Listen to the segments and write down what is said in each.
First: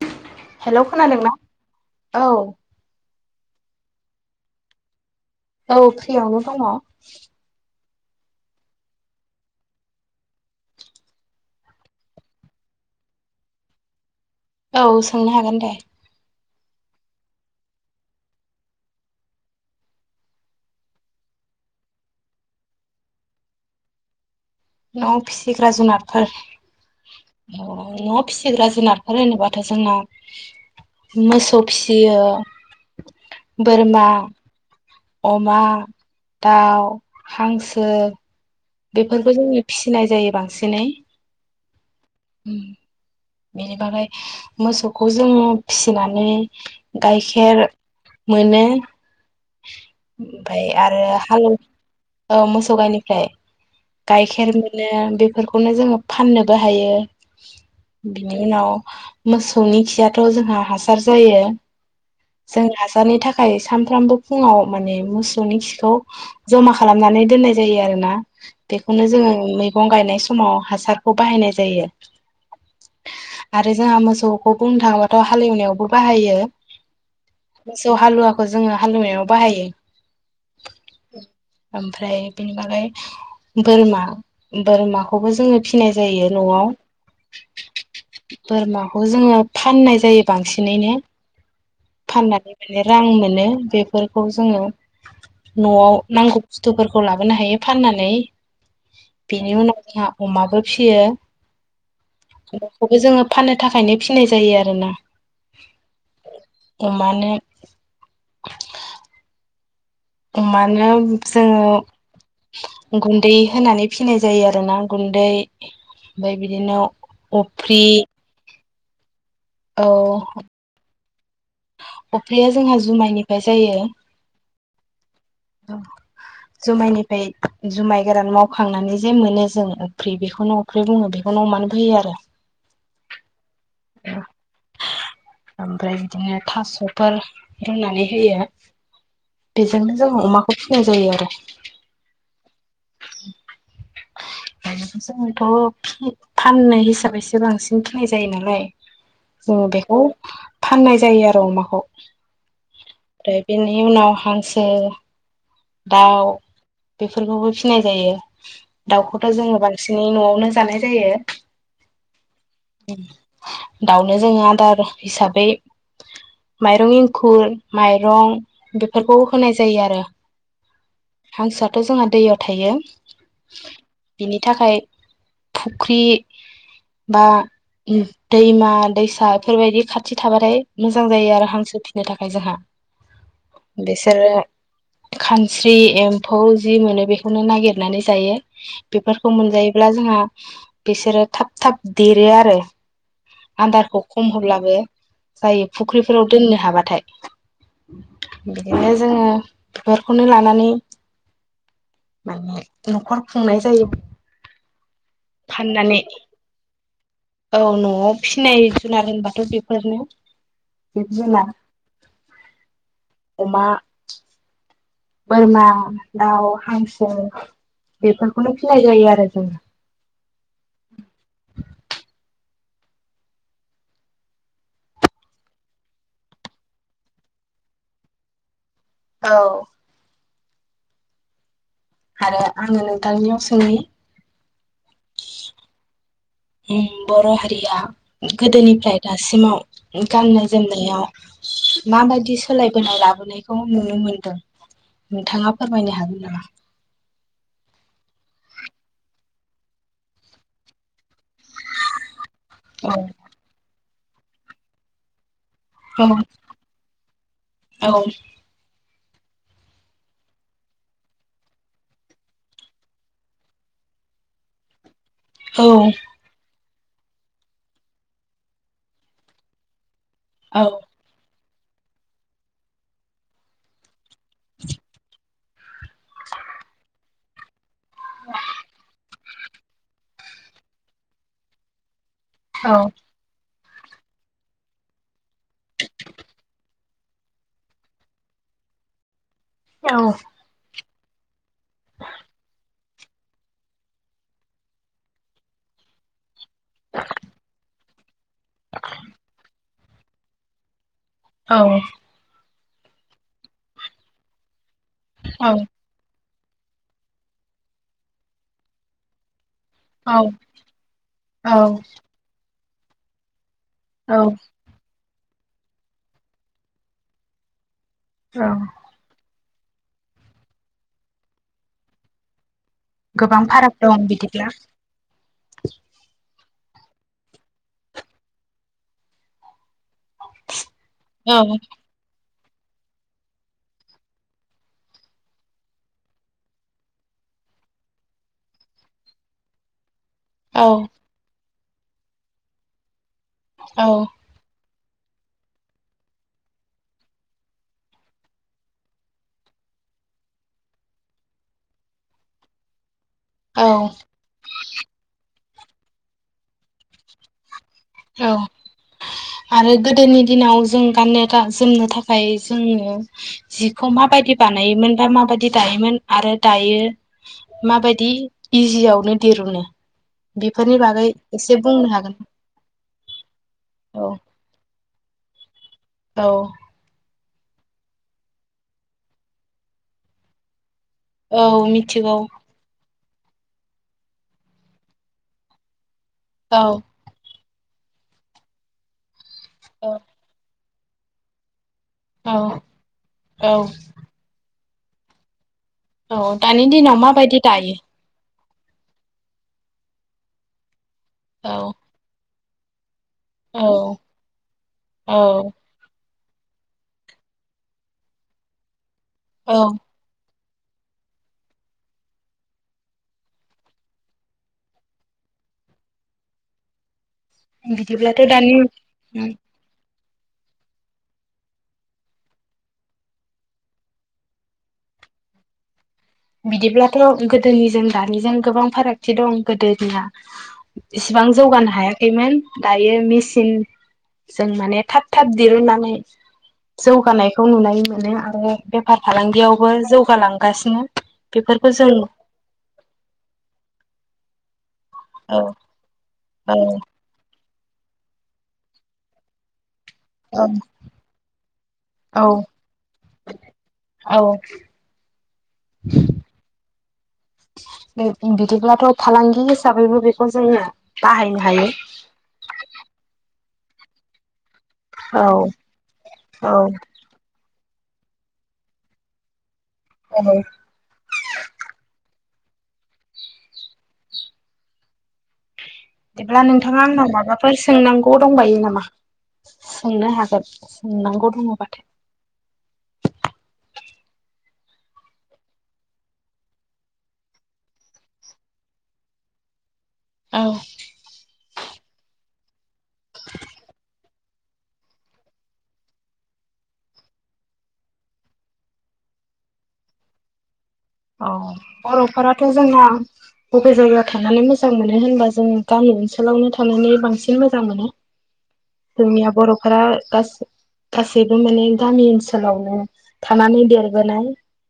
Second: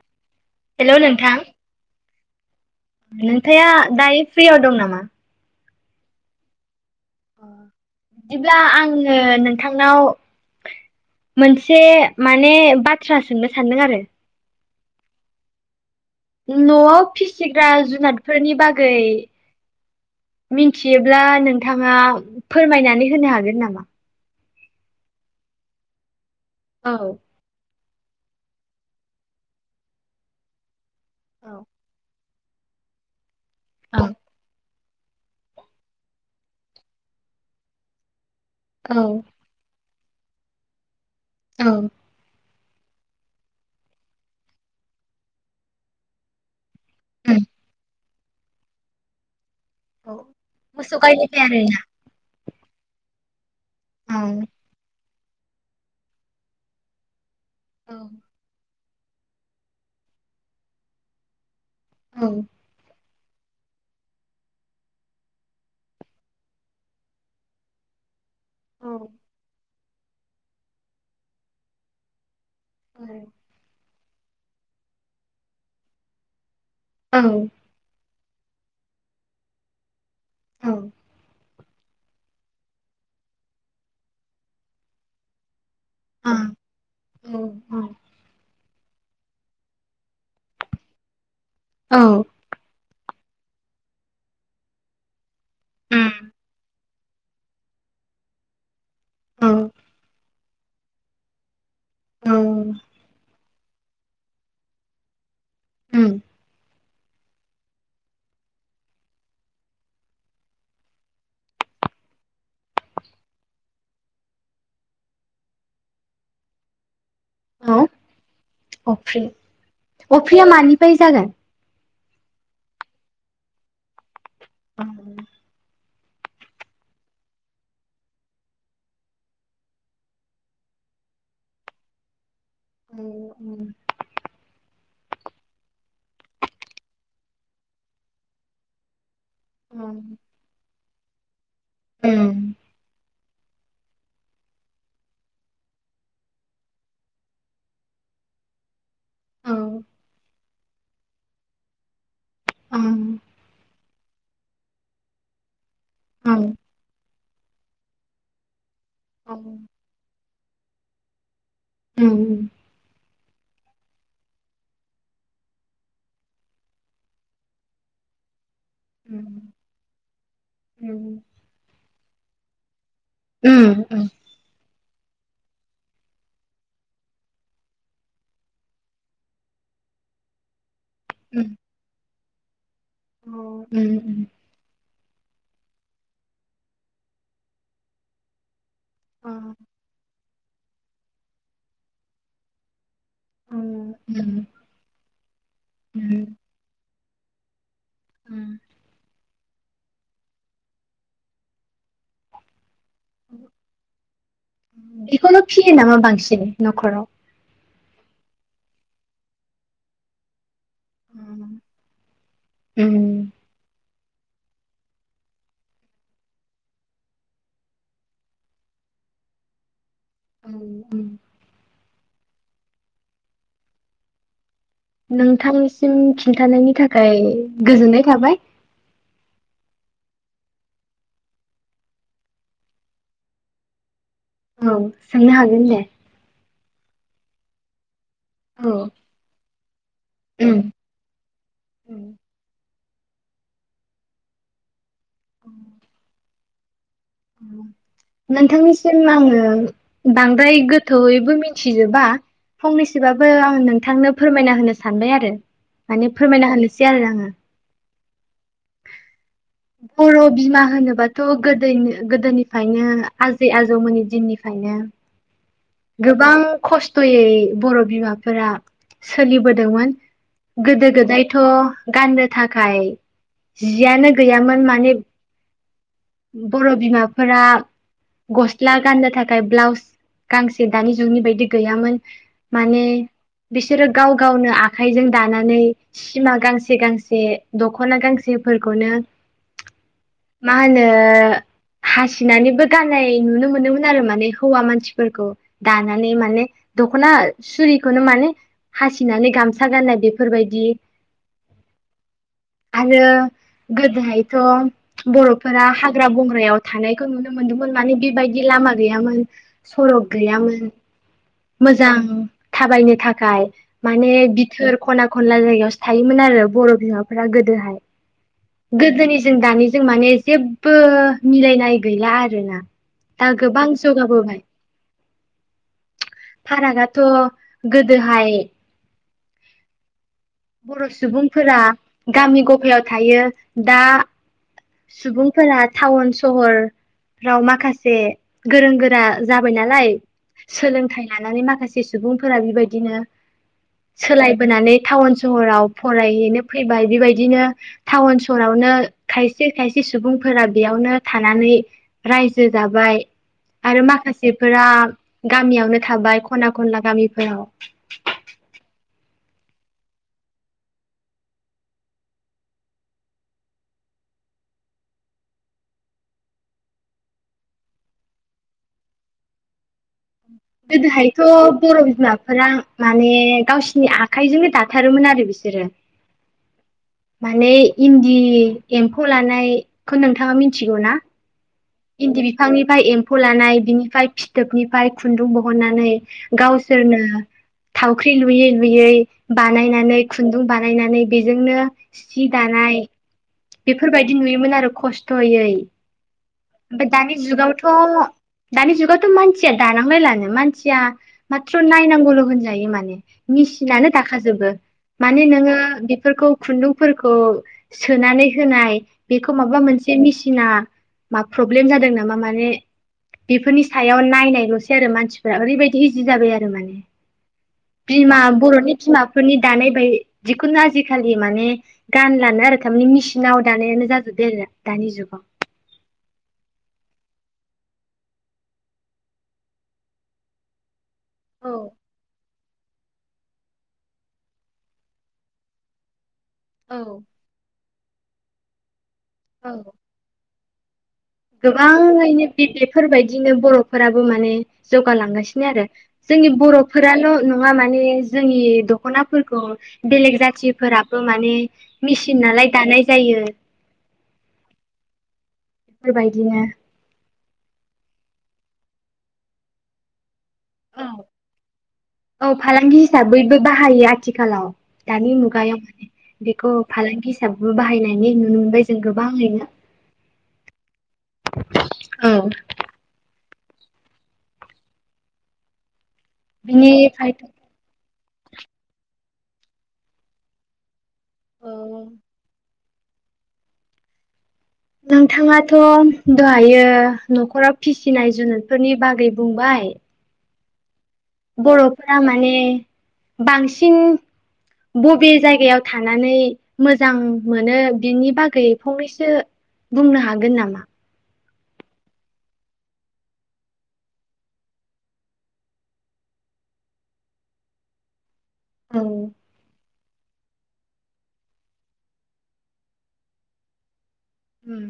[inaudible] हेल' खोनादों ना औ नोंथां दायो फ्रियाव दं नामा औ फ्रियावनो दङ बिदिब्ला आङो नोंथांनाव मोनसे माने बाथ्रा सोंनो सानदों आरो औ सोंनो हागोन दे न'आव फिसिग्रा जुनादफोरनि बागै मिथियोब्ला नोंथाङा फोरमायनानै होनो हागोन नामा न'आव फिसिग्रा जुनारफोर औ न'आव फिसिग्रा जुनारफोर होनोबाथ' जोंना मोसौ औ फिसियो बोरमा अमा दाउ हांसो औ बेफोरखौ [unintelligible] फिसि सिनाय जायो बांसिनै औ ओम बेनि बागै मोसौखौ जों फिसिनानै उम गाइखेर मोनो औ ओमफाय मोसौ आरो गायनिफ्राय हाल आरोना औ मोसौ गायनिफ्राय औ गायखेर मोनो [unintelligible] बेफोरखौनो जोङो फाननोबो हायो औ बिनि उनाव मोसौनि खियाथ' जोंहा हासार जायो औ जों नाजानाय थाखाय [unintelligible] सानफ्रामबो फुङाव माने मोसौनि खिखौ जमा खालामनानै दोननाय जायो आरोना औ बेखौनो जोङो [unintelligible] मैगं गायनाय समाव हासारखौ बाहायनाय जायो औ आरो [unintelligible] [unintelligible] बुंनो थाङोबाथ' हालेवनायावबो बाहायो औ मोसौ [unintelligible] जोङो हालएवनायाव बाहायो औ [unintelligible] ओमफ्राय बेनि बागै बोरमा-बोरमाखौबो जोङो फिनाय जायो न'आव उम औ [inaudible] बोरमाखौ जोङो फाननाय जायो बांसिनैनो फाननानै मोनो रां मोनो बेफोरखौ जोङो न'आव नांगौ बुस्थुफोर- खौ लाबोनो हायो फाननानै औ बिनि उनाव अमाबो फियो औ अमाखौबो जोङो फानो थाखायनो फिनाय जायो आरोना उम अमानोे अमानो जोङो गुन्दै होनानै फिनाय जायो आरोना गुन्दै ओमफ्राय बिदिनो मा अफ्रि अफ्रि औ फै जागोन अफ्रिया जोंहा जुमायनिफ्राय जायो [inaudible] जुमायनिफ्राय जुमाय गोरान मावखांनानै जे मोनो जों अफ्रि बेखौनो अफ्रि बुङो बेखौनो अमानो फैयो आरो उम उम ओमफ्राय बिदिनो थास'फोर रुनानै होयो बेजोंनो जों अमाखौ नाय जायो आरो उम जोंथ' फाननाय हिसाबैसो बांसिन फिनाय जायो नालाय जों बेखौ फाननाय जायो आरो अमाखौ उम नि उनाव हांसो दाउ बे- फोरखौबो फिनाय जायो, दाउखौथ' जोङो बांसिनै न'आवनो जानाय जायो। ओम ओम दाउनो जोङो आदार हिसाबै माइरं एंखुर, माइरं, बेफोरखौ होनाय जायो आरो हांसोया थ' जोंहा दैयाव थायो। बिनि थाखाय, फुख्रि बा दैमा दैसा बेफोरबायदि खाथि थाबाथाय, मोजां जायो आरो हांसो फिनो [unintelligible] [unintelligible] जोंहा अ ओम ओम बिसोरो खानस्रि एम्फौ जि मोनो बेखौनो नागिरनानै जायो। बेफोरखौ मोनजायोब्ला जोंहा बिसोरो थाब थाब देरो आरो आदारखौ खम होब्लाबो जायो फुख्रिफोराव दोननो हाबाथाय, बिदिनो जोङो बेफोरखौनो लानानै माने, न'खर खुंनाय जायो बेखौनो फियो नामा फाननानै बांसिनै न'खराव, औ न'आव फिनाय जुनार होनबाथ' बेफोरनो, बिदिजोना अमा बोरमा, दाउ, हांसो बेफोरखौनो फिनाय जायो आरो जों ओम ओम नोंथांसिम खिन्थानायनि थाखाय गोजोननाय थाबाय। औ आरो आङो नोंथांनियाव सोंनि औ सोंनो हागोन दे, [unintelligible] बर' हारिया, गोदोनिफ्राय दासिमाव गाननाय जोमनायाव माबायदि सोलाय बोनाय लाबोनायखौ नुनो मोनदों नोंथाङा फोरमायनो हागोन नामा? नोंथांनिसिम आङो बांद्राय गोथ बयबो मिथिजोबा औ फंनैसोबाबो आं नोंथांनो फोरमायना होनो सानबाय आरो औ माने फोरमायना होनोसै आरो आङो औ बर' बिमा होनोबाथ' गोद -गोदोनिफ्रायनो आजै आजौमोननि दिननिफ्रायनो गोबां खस्थ'यै बर' बिमाफोरा सोलिबोदोंमोन। औ गोदो -गोदाय थ' गाननो थाखाय जियानो गैयामोन माने बर' बिमा [unintelligible] गस्ला गाननो थाखाय ब्लाउस गांसे दानि जुगनि बायदि बिदि गैयामोन औ माने बिसोरो गाव- गावनो आखाइजों दानानै सिमा गांसे गांसे दखना गांसेफोरखौनो [unintelligible] औ हासिनानैबो गाननाय नुनो मोनोमोन आरो माने हौवा मानसिफोरखौ दानानै माने दखना सुरि [unintelligible] माने हासिनानै गामसा गाननाय बेफोरबायदि औ आरो गोदोहायथ' हाग्रा बंग्रा [unintelligible] थानायखौ नुनो मोन्दोंमोन माने बेबायदि लामा गैयामोन। सरक औ गैयामोन। मोजां थाबायनो थाखाय माने औ बिथोर खना खनला जायगायावसो थायोमोन आरो बर' बिमाफोरा गोदोहाय गोदोनि जों दानि जों माने जेबो मिलायनाय गैला आरो ना। गोबां फाराग दं बिदिब्ला फारागाथ' गोदोहाय बर' औ सुबुंफोरा गामि [unintelligible] [unintelligible] थायो दा सुबुंफोरा टाउन सहरफ्राव माखासे गोरों गोरा जाबाय नालाय। औ सोलोंथाइ लानानै माखासे सुबुंफोरा बेबायदिनो औ सोलायबोनानै टाउन सहराव फरायहैनो फैबाय बेबायदिनो टाउन सहरावनो थाय खायसे खायसे सुबुंफोरा बेयावनो थानानै रायजो जाबाय औ आरो माखासेफोरा गामियावनो थाबाय खना खनला गामिफोराव औ आरो गोदोनि दिनाव जों गाननो था जोमनो थाखाय जोङो जिखौ माबायदि बानायोमोन बा माबायदि दायोमोन आरो दायो माबायदि इजियावनो दिरुनो बेफोरनि बागै गोदोहायथ एसे बर बुंनो हागोन बिमाफोरा माने गावसिनि औ आखाइजोंनो दा थारोमोन आरो बिसोरो । औ। माने इन्दि एम्फौ लानाय खौ नोंथाङा मिथिगौ ना? औ मिथिगौ इन्दि बिफांनिफ्राय एम फौ लानाय बिनिफ्राय फिथोबनिफ्राय खुन्दुं बहननानै औ गावसोरनो थावख्रि लुयै लुयै औ बानायनानै खुन्दुं बानायनानै बेजोंनो सि दानाय औ बेफोरबायदि नुयोमोन आरो । खस्थयै औ दानि ओमफ्राय दिनाव माबायदि दायो? जुगावथ' दानि जुगावथ मानसिया दानांलायलानो मानसिया माथ्र' औ नायनांगौल होनजा जायो माने मेसिनानो औ दाखाजोबो औ माने नोङो बेफोरखौ खुन्दुंफोरखौ सोनानै होनाय बेखौ औ माबा मोनसे मिसि सिना मा प्रब्लेम जादों नामा माने बेफोरनि सायाव नायनायलसै आरो मानसिफोरा ओरैबायदि इजि जाबाय आरो माने बिमा बिदिब्लाथ' दानि बरनि बिमाफोरनि दानाय बाय जिखुनु आजिखालि माने गानलानो आरो थामानि मेसिनाव दानायानो जाजोबबाय आरो दानि जुगाव। बिदिब्लाथ गोदोनिजों दानिजों गोबां फारागथि दं गोदोनिया इसिबां जौगानो हायाखैमोन दायो मेसिन जों माने थाब थाब दिरुननानै। औ-औ-औ जौगानायखौ नुनाय मोन। [unintelligible] बेफार फालांगियावबो जौगालां गासिनो। गोबाङैनो बे बेफोरबायदिनो बर'फोराबो माने औ जौगालांगासिनो आरो जोंनि औ बर'फोराल' नङा माने जोंनि दख'नाफोरखौ बेलेग औ जाथिफोराबो माने मिसिन औ नालाय दानाय जायो। औ एफोर बायदिनो। बिदिब्लाथ' फालांगि हिसाबै बैफ खौ जोङो औ बाहायनो हायो। औ फालांगि हिसाबैबो बाहायो आथिखालाव। दानि औ मुगायाव माने बेखौ औ फालांगि हिसाबै बाहायनाय नुनो मोनबाय जों गोबाङैनो। औ औ बिदिब्ला नोंथाङा आंनाव बिनिफ्राय माबाफोर सोंनांगौ। दंबायो नामा सोंनो हागोन सोंनांगौ औ दङबाथाय। नोंथाङाथ' दहायो न'खराव फिसिनाय जुनुरफोरनि बागै बुंबाय। औ बर'फोरा माने बांसिन बबे जायगायाव थानानै मोजां मोनो बिनि बागै फंनैसो बुंनो हागोन नामा। औ बर'फोराथ' जोंना बबे जायगायाव थानानै मोजां मोनो होनबा जों गामि ओनसोलावनो थानानै बांसिन मोजां मोनो। औ जोंनिया बर' फोरा गासै गासैबो माने गामि ओनसोलावनो थानानै देरो बोनाय उम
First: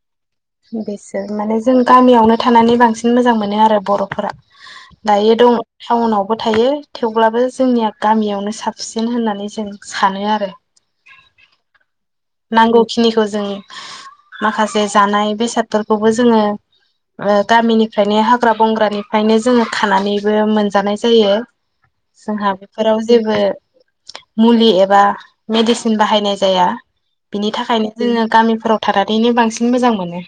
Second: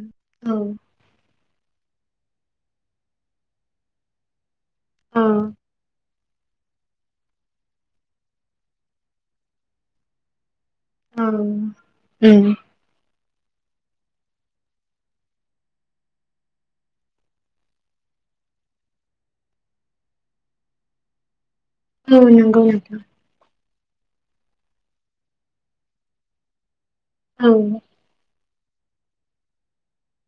औ बेस माने जों गामियावनो थानानै बांसिन मोजां मोनो आरो बर'फोरा। औ दायो दं टाउनाव थायो थेवब्लाबो जोंनिया गामियावनो साबसिन होननानै जों सानो आरो औ उम नांगौ खिनिखौ जों माखासे जानाय बेसादफोरखौबो जोङो ओ गामिनिफ्रायनो हाग्रा बंग्रानिफ्रायनो जोङो खानानैबो मोनजानाय जायो। औ जोंहा नंगौ नोंथां बेफोराव जेबो मुलि एबा मेडिसिन बाहायनाय जाया। औ बिनि थाखायनो [unintelligible] जोङो गामि फोराव थारादैनो बांसिन मोजां मोनो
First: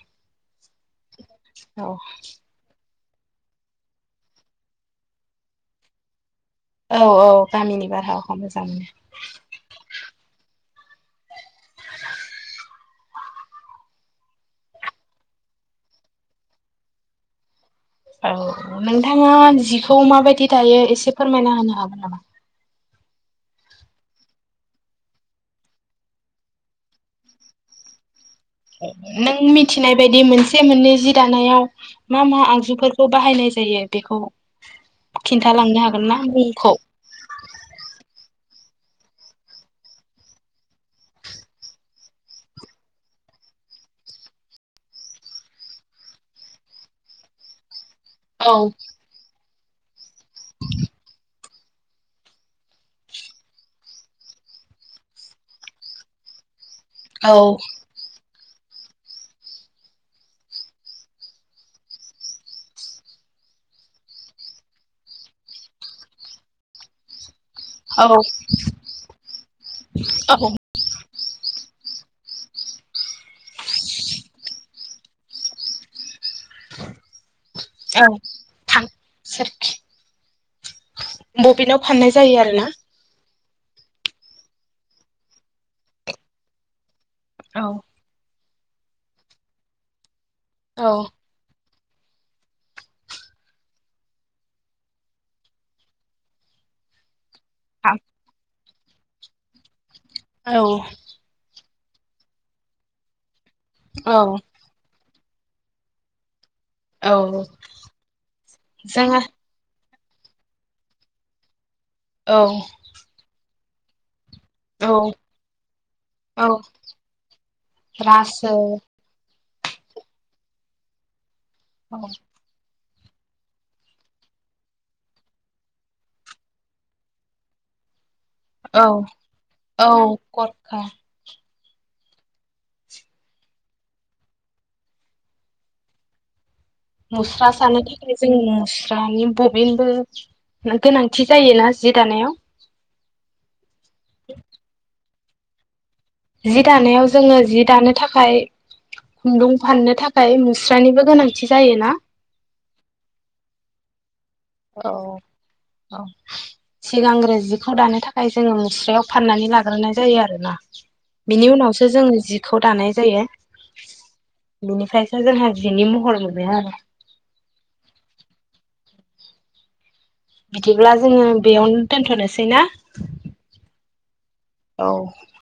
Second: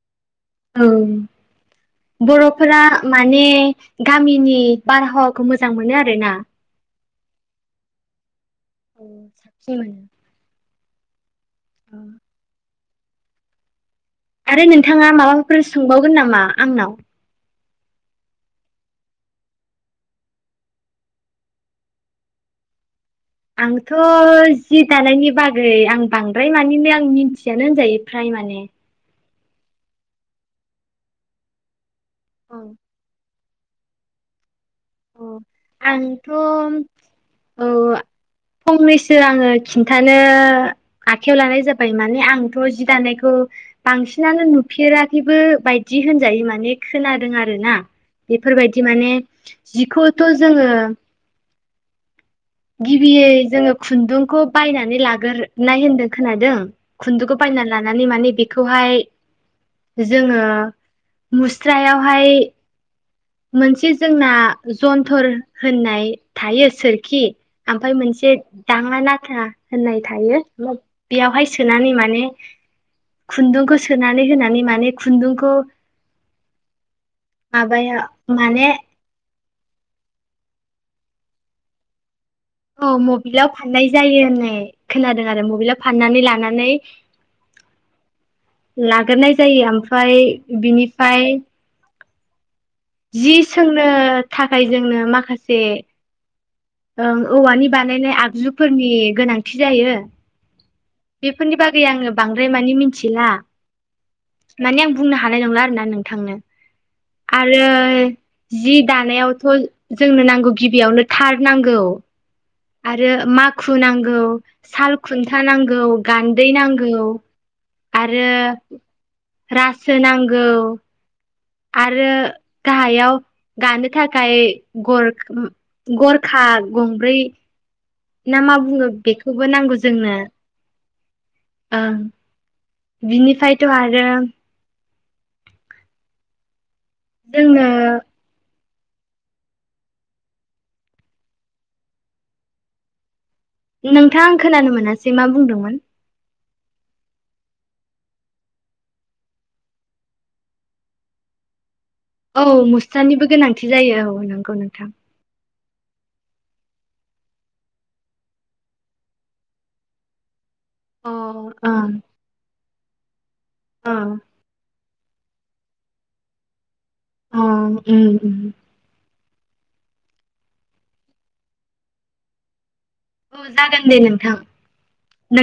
औ ओं बर'फोरा माने गामिनि बारहावाखौ मोजां मोनो आरो ना औ औ गामिनि बारहावा गाब औ जांनो साबसिन [unintelligible] ओ आरो नोंथाङा माबाफोर सोंबावगोन नामा? आंनाव औ नोंथाङा जिखौ माबायदि दायो एसे फोरमायना होनो हागोन नामा? आंथ' जि दानायनि बागै आं बांद्राय मानि नो आं मिन्थियानो होनजायो फ्राय माने नों मिथिनाय बायदि मोनसे मोननै जि दानायाव मा मा औ आगजुफोरखौ बाहायनाय जायो बेखौ [unintelligible] औ खिन्थालांनो हागोन ना आंथ' मुंखौ? औ फंनैसो आङो खिन्थानो आखाइयाव लानाय जाबाय माने आंथ' जि दानायखौ बांसिनानो नुफेराखैबो बायदि होनजायो माने खोनादों आरोना बेफोरबायदि माने जिखौ थ' जोङो गिबियै जोङो खुन्दुंखौ बायनानै लाग्रोनाय होन्दों खोनादों औ खुन्दुखौ बायना लानानै माने बे खौ हाय जोङो मुस्रायावहाय मोनसे जोंना जन्थर होननाय थायो सोरखि ओमफाय औ मोनसे दाङा नाथा होननाय थायो औ बेयावहाय सोनानै माने खुन्दुंखौ सोनानै होनानै माने खुन्दुंखौ माबाया औ माने थां सोरखि बबिनाव फाननाय जायो आरोना औ मबिलाव फाननाय जायो होननाय खोनादों आरो मबलयाव फाननानै लानानै औ लाग्रोनाय जायो ओमफफ्राय औ बिनिफ्राय जि सोंनो थाखाय जोंनो माखासे ओं औवानि बानायनाय आगजु फोरनि गोनांथि जायो। औ। बेफोरनि बागै आङो बांद्राय मानि मिथिला औ। माने आं बुंनो हानाय नंला आरोना नोंथांनो आरो जि जोङो दानायावथ' जोंनो नांगौ गिबियावनो थात नांगौ। औ आरो मा खु नांगौ, औ सालखुन्था नांगौ, गान्दै औ नांगौ आरो रासो रासो नांगौ, औ आरो गाहायाव गानो थाखाय गर गरखा गंब्रै ना मा बुङो बेखौबो नांगौ औ जोंनो गरखा ओ बिनिफायथ' आरो मुस्रा जोंनो सानो थाखाय जोंनो दानि बबिनबो गोनांथि जायोना जि दानायाव? नोंथां आं खोनानो मोना सै मा बुंदोंमोन? जि दानायाव जोङो जि दानो थाखाय खुन्दुं फाननो थाखाय मुस्रानिबो गोनांथि जायोना? औ मुस्थानिबो गोनांथि जायो औ नों औ। औ सिगांग्रो जिखौ दानो थाखाय जोङो मुस्रायाव फाननानै लाग्रोनाय जायो आरो ना। अ बिनि ओं उनावसो जोङो जिखौ दानाय जायो। ओं। बिनिफ्रायसो जोंहा जिनि महर मोनो आरो। अह उम ओ ओ। बिदिब्ला जोङो बेयावनो दोनथ'नोसै ना? औ जागोन दे नोंथां। औ।